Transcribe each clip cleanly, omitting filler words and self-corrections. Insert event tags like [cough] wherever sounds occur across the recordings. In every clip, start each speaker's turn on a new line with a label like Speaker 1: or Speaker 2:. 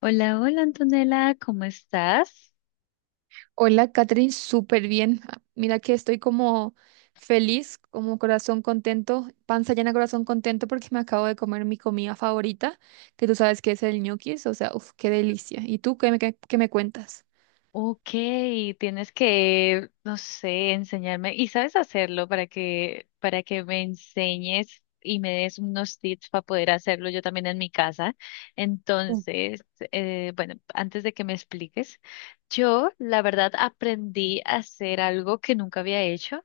Speaker 1: Hola, hola Antonella, ¿cómo estás?
Speaker 2: Hola, Catherine, súper bien. Ah, mira que estoy como feliz, como corazón contento, panza llena, corazón contento porque me acabo de comer mi comida favorita, que tú sabes que es el ñoquis, o sea, uff, qué delicia. ¿Y tú qué me cuentas?
Speaker 1: Ok, tienes que, no sé, enseñarme y sabes hacerlo para que me enseñes y me des unos tips para poder hacerlo yo también en mi casa.
Speaker 2: Mm,
Speaker 1: Entonces, bueno, antes de que me expliques, yo la verdad aprendí a hacer algo que nunca había hecho,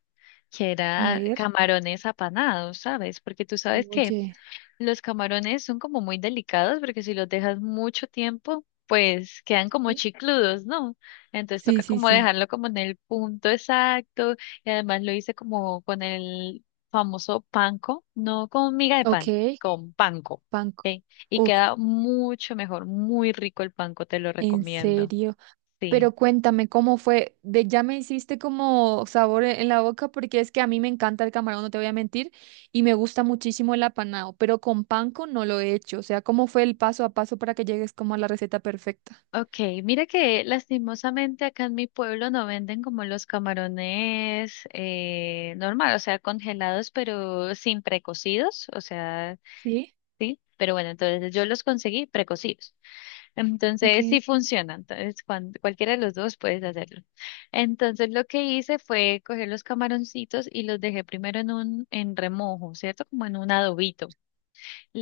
Speaker 1: que
Speaker 2: a
Speaker 1: era
Speaker 2: ver.
Speaker 1: camarones apanados, ¿sabes? Porque tú sabes que
Speaker 2: Oye,
Speaker 1: los camarones son como muy delicados porque si los dejas mucho tiempo, pues quedan como
Speaker 2: sí.
Speaker 1: chicludos, ¿no? Entonces
Speaker 2: Sí,
Speaker 1: toca
Speaker 2: sí,
Speaker 1: como
Speaker 2: sí.
Speaker 1: dejarlo como en el punto exacto y además lo hice como con el famoso panko, no con miga de
Speaker 2: Ok,
Speaker 1: pan, con panko,
Speaker 2: panco.
Speaker 1: ¿ok? Y
Speaker 2: Uf,
Speaker 1: queda mucho mejor, muy rico el panko, te lo
Speaker 2: en
Speaker 1: recomiendo.
Speaker 2: serio.
Speaker 1: Sí.
Speaker 2: Pero cuéntame cómo fue, de ya me hiciste como sabor en la boca porque es que a mí me encanta el camarón, no te voy a mentir, y me gusta muchísimo el apanado, pero con panko no lo he hecho, o sea, ¿cómo fue el paso a paso para que llegues como a la receta perfecta?
Speaker 1: Ok, mira que lastimosamente acá en mi pueblo no venden como los camarones normal, o sea, congelados pero sin precocidos, o sea,
Speaker 2: Sí,
Speaker 1: sí, pero bueno, entonces yo los conseguí precocidos. [laughs]
Speaker 2: ok,
Speaker 1: Entonces sí funciona, entonces cualquiera de los dos puedes hacerlo. Entonces lo que hice fue coger los camaroncitos y los dejé primero en remojo, ¿cierto? Como en un adobito.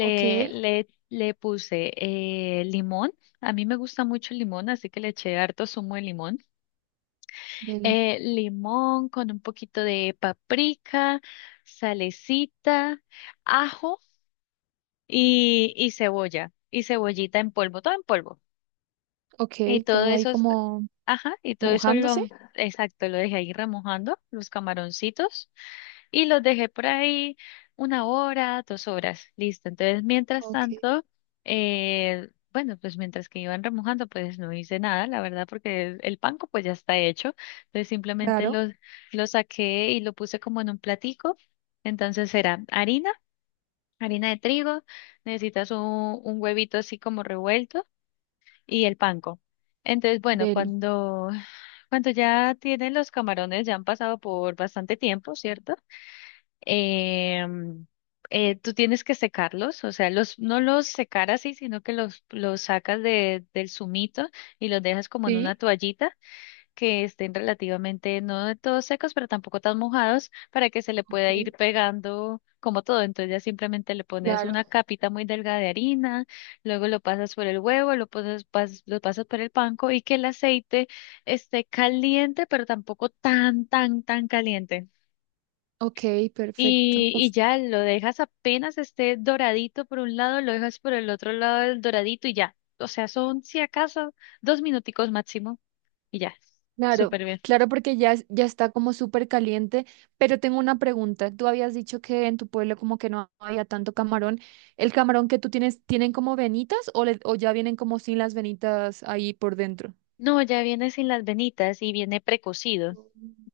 Speaker 2: ok,
Speaker 1: le, le puse limón. A mí me gusta mucho el limón, así que le eché harto zumo de limón.
Speaker 2: deli,
Speaker 1: Limón con un poquito de paprika, salecita, ajo y cebolla. Y cebollita en polvo, todo en polvo.
Speaker 2: ok,
Speaker 1: Y todo
Speaker 2: todo ahí
Speaker 1: eso,
Speaker 2: como
Speaker 1: ajá, y todo eso
Speaker 2: mojándose,
Speaker 1: lo, exacto, lo dejé ahí remojando, los camaroncitos. Y los dejé por ahí 1 hora, 2 horas, listo. Entonces, mientras
Speaker 2: ok,
Speaker 1: tanto, bueno, pues mientras que iban remojando, pues no hice nada, la verdad, porque el panko pues ya está hecho. Entonces, simplemente lo,
Speaker 2: claro,
Speaker 1: lo saqué y lo puse como en un platico. Entonces, era harina, harina de trigo, necesitas un huevito así como revuelto y el panko. Entonces, bueno,
Speaker 2: deli,
Speaker 1: cuando ya tienen los camarones, ya han pasado por bastante tiempo, ¿cierto? Em, Tú tienes que secarlos, o sea, los, no los secar así, sino que los sacas del zumito y los dejas como en una
Speaker 2: sí,
Speaker 1: toallita que estén relativamente, no de todos secos, pero tampoco tan mojados, para que se le pueda
Speaker 2: ok,
Speaker 1: ir pegando como todo. Entonces ya simplemente le pones
Speaker 2: claro,
Speaker 1: una capita muy delgada de harina, luego lo pasas por el huevo, lo pasas por el panco y que el aceite esté caliente, pero tampoco tan, tan, tan caliente.
Speaker 2: ok, perfecto.
Speaker 1: Y ya lo dejas apenas esté doradito por un lado, lo dejas por el otro lado del doradito y ya. O sea, son si acaso 2 minuticos máximo y ya.
Speaker 2: Claro,
Speaker 1: Súper bien.
Speaker 2: claro, porque ya, es- ya está como súper caliente, pero tengo una pregunta. Tú habías dicho que en tu pueblo como que no había tanto camarón. ¿El camarón que tú tienes, tienen como venitas o, le- o ya vienen como sin las venitas ahí por dentro?
Speaker 1: No, ya viene sin las venitas y viene precocido.
Speaker 2: Mm.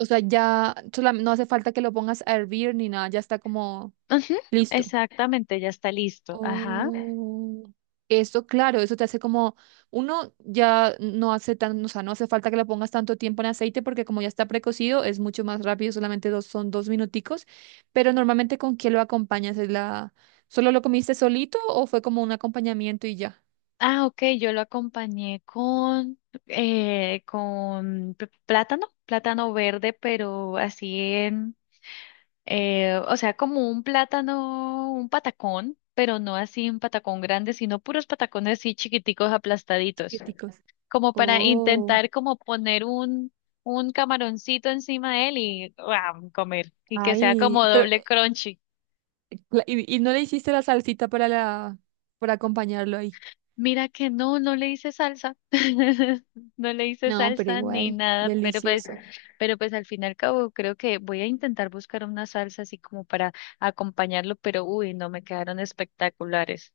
Speaker 2: O sea, ya solam- no hace falta que lo pongas a hervir ni nada, ya está como
Speaker 1: Ujú,
Speaker 2: listo.
Speaker 1: exactamente, ya está listo. Ajá.
Speaker 2: Oh, eso, claro, eso te hace como, uno ya no hace tan, o sea, no hace falta que le pongas tanto tiempo en aceite porque como ya está precocido es mucho más rápido, solamente dos, son dos minuticos, pero normalmente ¿con qué lo acompañas? ¿Es la, solo lo comiste solito o fue como un acompañamiento y ya?
Speaker 1: Ah, ok, yo lo acompañé con plátano, plátano verde, pero así o sea, como un plátano, un patacón, pero no así un patacón grande, sino puros patacones así chiquiticos aplastaditos,
Speaker 2: Chiquiticos.
Speaker 1: como para
Speaker 2: Oh,
Speaker 1: intentar como poner un, camaroncito encima de él y ¡guau! Comer, y que sea
Speaker 2: ay,
Speaker 1: como
Speaker 2: pero
Speaker 1: doble crunchy.
Speaker 2: la- y no le hiciste la salsita para la, para acompañarlo ahí.
Speaker 1: Mira que no, no le hice salsa, [laughs] no le hice
Speaker 2: No, pero
Speaker 1: salsa ni
Speaker 2: igual,
Speaker 1: nada, pero pues,
Speaker 2: delicioso.
Speaker 1: pero pues al fin y al cabo creo que voy a intentar buscar una salsa así como para acompañarlo, pero uy, no me quedaron espectaculares.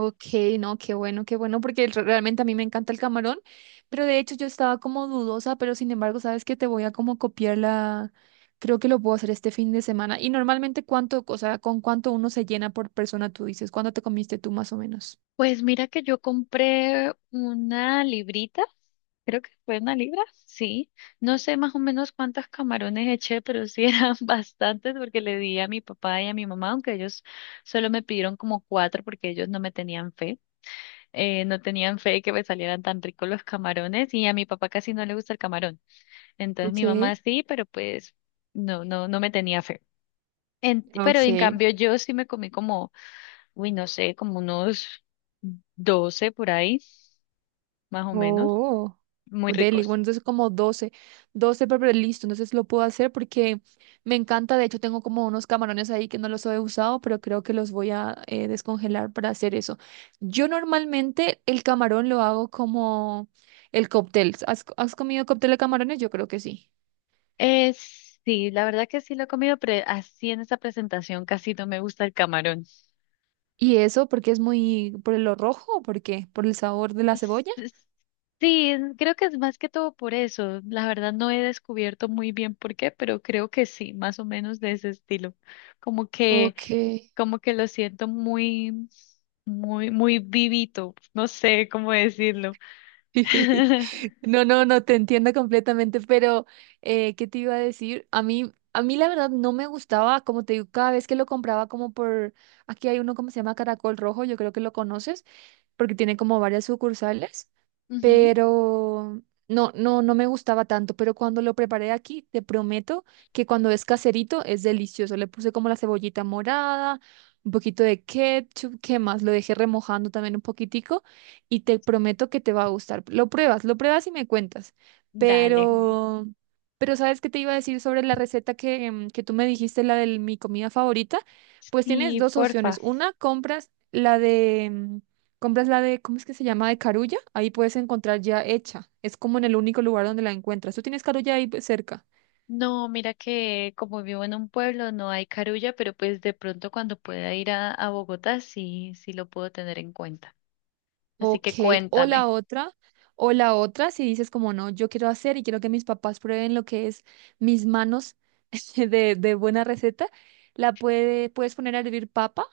Speaker 2: Ok, no, qué bueno, porque re- realmente a mí me encanta el camarón, pero de hecho yo estaba como dudosa, pero sin embargo, sabes que te voy a como copiar la, creo que lo puedo hacer este fin de semana. Y normalmente cuánto, o sea, con cuánto uno se llena por persona, tú dices, ¿cuánto te comiste tú más o menos?
Speaker 1: Pues mira que yo compré una librita, creo que fue 1 libra, sí. No sé más o menos cuántos camarones eché, pero sí eran [laughs] bastantes porque le di a mi papá y a mi mamá, aunque ellos solo me pidieron como cuatro porque ellos no me tenían fe. No tenían fe que me salieran tan ricos los camarones y a mi papá casi no le gusta el camarón. Entonces
Speaker 2: Ok,
Speaker 1: mi mamá sí, pero pues no, no, no me tenía fe. Pero en
Speaker 2: ok,
Speaker 1: cambio yo sí me comí como, uy, no sé, como unos 12 por ahí, más o menos,
Speaker 2: oh,
Speaker 1: muy
Speaker 2: oh, deli,
Speaker 1: ricos.
Speaker 2: bueno, entonces como 12 12 pero listo, entonces lo puedo hacer porque me encanta, de hecho tengo como unos camarones ahí que no los he usado, pero creo que los voy a descongelar para hacer eso. Yo normalmente el camarón lo hago como el cóctel. ¿Has, has comido cóctel de camarones? Yo creo que sí.
Speaker 1: Sí, la verdad que sí lo he comido, pero así en esa presentación casi no me gusta el camarón.
Speaker 2: ¿Y eso porque es muy por lo rojo o por qué? ¿Por el sabor de la
Speaker 1: S-
Speaker 2: cebolla?
Speaker 1: s- Sí, creo que es más que todo por eso. La verdad no he descubierto muy bien por qué, pero creo que sí, más o menos de ese estilo. Como que,
Speaker 2: Ok.
Speaker 1: como que lo siento muy, muy, muy vivito. No sé cómo decirlo.
Speaker 2: [laughs]
Speaker 1: [laughs]
Speaker 2: No, no, no, te entiendo completamente, pero ¿qué te iba a decir? A mí la verdad no me gustaba, como te digo, cada vez que lo compraba como por, aquí hay uno como se llama Caracol Rojo, yo creo que lo conoces, porque tiene como varias sucursales,
Speaker 1: Ujú,
Speaker 2: pero no, no, no me gustaba tanto, pero cuando lo preparé aquí, te prometo que cuando es caserito es delicioso. Le puse como la cebollita morada, un poquito de ketchup, ¿qué más? Lo dejé remojando también un poquitico y te prometo que te va a gustar. Lo pruebas y me cuentas.
Speaker 1: dale.
Speaker 2: Pero, pero ¿sabes qué te iba a decir sobre la receta que, que tú me dijiste, la de mi comida favorita? Pues tienes
Speaker 1: Sí,
Speaker 2: dos
Speaker 1: porfa.
Speaker 2: opciones. Una, compras la de, mm, compras la de, ¿cómo es que se llama? De Carulla. Ahí puedes encontrar ya hecha. Es como en el único lugar donde la encuentras. Tú tienes Carulla ahí pues, cerca.
Speaker 1: No, mira que como vivo en un pueblo no hay Carulla, pero pues de pronto cuando pueda ir a Bogotá sí, sí lo puedo tener en cuenta. Así
Speaker 2: Ok,
Speaker 1: que
Speaker 2: o la
Speaker 1: cuéntame.
Speaker 2: otra, o la otra, si dices como no, yo quiero hacer y quiero que mis papás prueben lo que es mis manos [laughs] de buena receta, la puede, puedes poner a hervir papa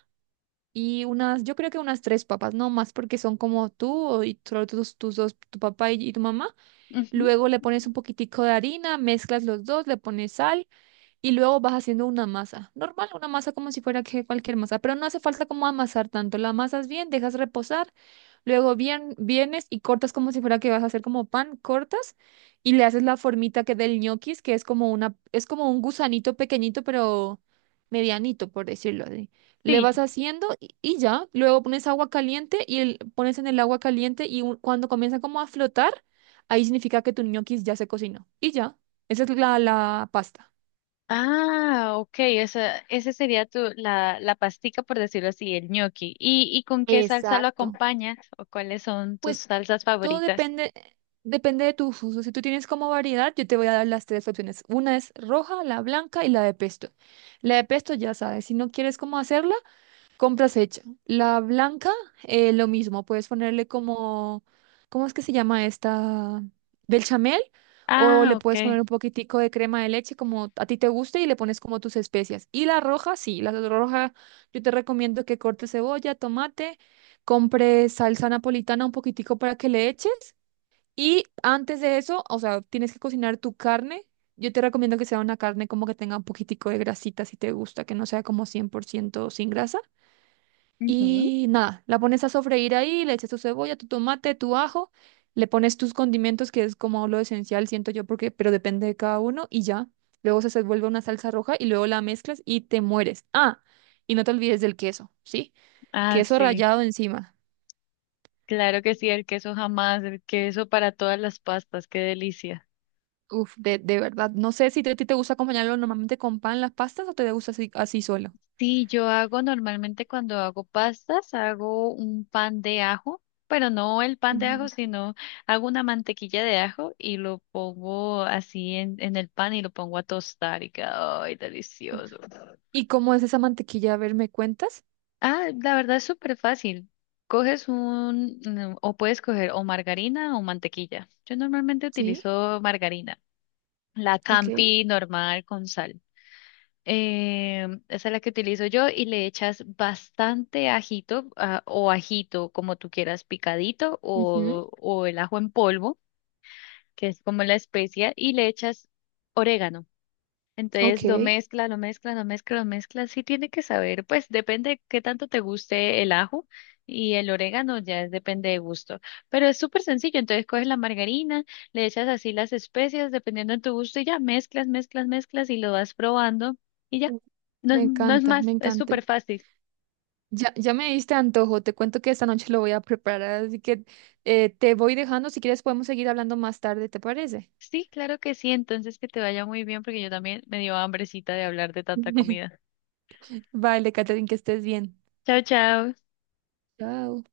Speaker 2: y unas, yo creo que unas tres papas, no más porque son como tú o- y solo tus dos, tu papá y tu mamá.
Speaker 1: Ujú.
Speaker 2: Luego le pones un poquitico de harina, mezclas los dos, le pones sal. Y luego vas haciendo una masa, normal, una masa como si fuera que cualquier masa, pero no hace falta como amasar tanto. La amasas bien, dejas reposar, luego bien, vienes y cortas como si fuera que vas a hacer como pan, cortas y le haces la formita que del ñoquis, que es como una, es como un gusanito pequeñito, pero medianito, por decirlo así. Le
Speaker 1: Sí.
Speaker 2: vas haciendo y ya, luego pones agua caliente y el- pones en el agua caliente y un- cuando comienza como a flotar, ahí significa que tu ñoquis ya se cocinó y ya. Esa es la, la pasta.
Speaker 1: Ah, ok, ese sería la pastica, por decirlo así, el ñoqui. ¿Y con qué salsa lo
Speaker 2: Exacto.
Speaker 1: acompañas? ¿O cuáles son tus
Speaker 2: Pues
Speaker 1: salsas
Speaker 2: todo
Speaker 1: favoritas?
Speaker 2: depende, depende de tus usos. Si tú tienes como variedad, yo te voy a dar las tres opciones. Una es roja, la blanca y la de pesto. La de pesto ya sabes, si no quieres cómo hacerla, compras hecha. La blanca, lo mismo, puedes ponerle como, ¿cómo es que se llama esta? Bechamel, o
Speaker 1: Ah,
Speaker 2: le puedes
Speaker 1: ok.
Speaker 2: poner un poquitico de crema de leche como a ti te guste y le pones como tus especias. Y la roja, sí, la roja, yo te recomiendo que cortes cebolla, tomate, compres salsa napolitana un poquitico para que le eches. Y antes de eso, o sea, tienes que cocinar tu carne. Yo te recomiendo que sea una carne como que tenga un poquitico de grasita si te gusta, que no sea como 100% sin grasa.
Speaker 1: Ujú.
Speaker 2: Y nada, la pones a sofreír ahí, le echas tu cebolla, tu tomate, tu ajo, le pones tus condimentos, que es como lo esencial, siento yo, porque, pero depende de cada uno, y ya. Luego se vuelve una salsa roja y luego la mezclas y te mueres. Ah, y no te olvides del queso, ¿sí?
Speaker 1: Ah,
Speaker 2: Queso
Speaker 1: sí.
Speaker 2: rallado encima.
Speaker 1: Claro que sí, el queso jamás, el queso para todas las pastas, qué delicia.
Speaker 2: Uf, de verdad. No sé si te- a ti te gusta acompañarlo normalmente con pan, las pastas, o te gusta así, así solo.
Speaker 1: Sí, yo hago normalmente cuando hago pastas, hago un pan de ajo, pero no el pan de ajo,
Speaker 2: Pendejo.
Speaker 1: sino hago una mantequilla de ajo y lo pongo así en el pan y lo pongo a tostar y queda, ay,
Speaker 2: Uf.
Speaker 1: delicioso.
Speaker 2: ¿Y cómo es esa mantequilla? A ver, ¿me cuentas?
Speaker 1: Ah, la verdad es súper fácil. Coges un, o puedes coger o margarina o mantequilla. Yo normalmente
Speaker 2: Sí,
Speaker 1: utilizo margarina, la
Speaker 2: ok.
Speaker 1: Campi normal con sal. Eh, esa es la que utilizo yo y le echas bastante ajito o ajito, como tú quieras, picadito
Speaker 2: Ujú,
Speaker 1: o el ajo en polvo, que es como la especia, y le echas orégano. Entonces
Speaker 2: ok.
Speaker 1: lo mezcla, lo mezcla, lo mezcla, lo mezcla. Sí tiene que saber, pues depende qué tanto te guste el ajo y el orégano, ya depende de gusto. Pero es súper sencillo, entonces coges la margarina, le echas así las especias, dependiendo de tu gusto, y ya mezclas, mezclas, mezclas y lo vas probando y ya.
Speaker 2: Uf,
Speaker 1: No
Speaker 2: me
Speaker 1: es, no es
Speaker 2: encanta, me
Speaker 1: más, es
Speaker 2: encanta.
Speaker 1: súper fácil.
Speaker 2: Ya, ya me diste antojo, te cuento que esta noche lo voy a preparar, así que te voy dejando, si quieres podemos seguir hablando más tarde, ¿te parece?
Speaker 1: Sí, claro que sí, entonces que te vaya muy bien porque yo también me dio hambrecita de hablar de tanta
Speaker 2: [laughs]
Speaker 1: comida.
Speaker 2: Vale, Catherine, que estés bien.
Speaker 1: Chao, chao.
Speaker 2: Chao.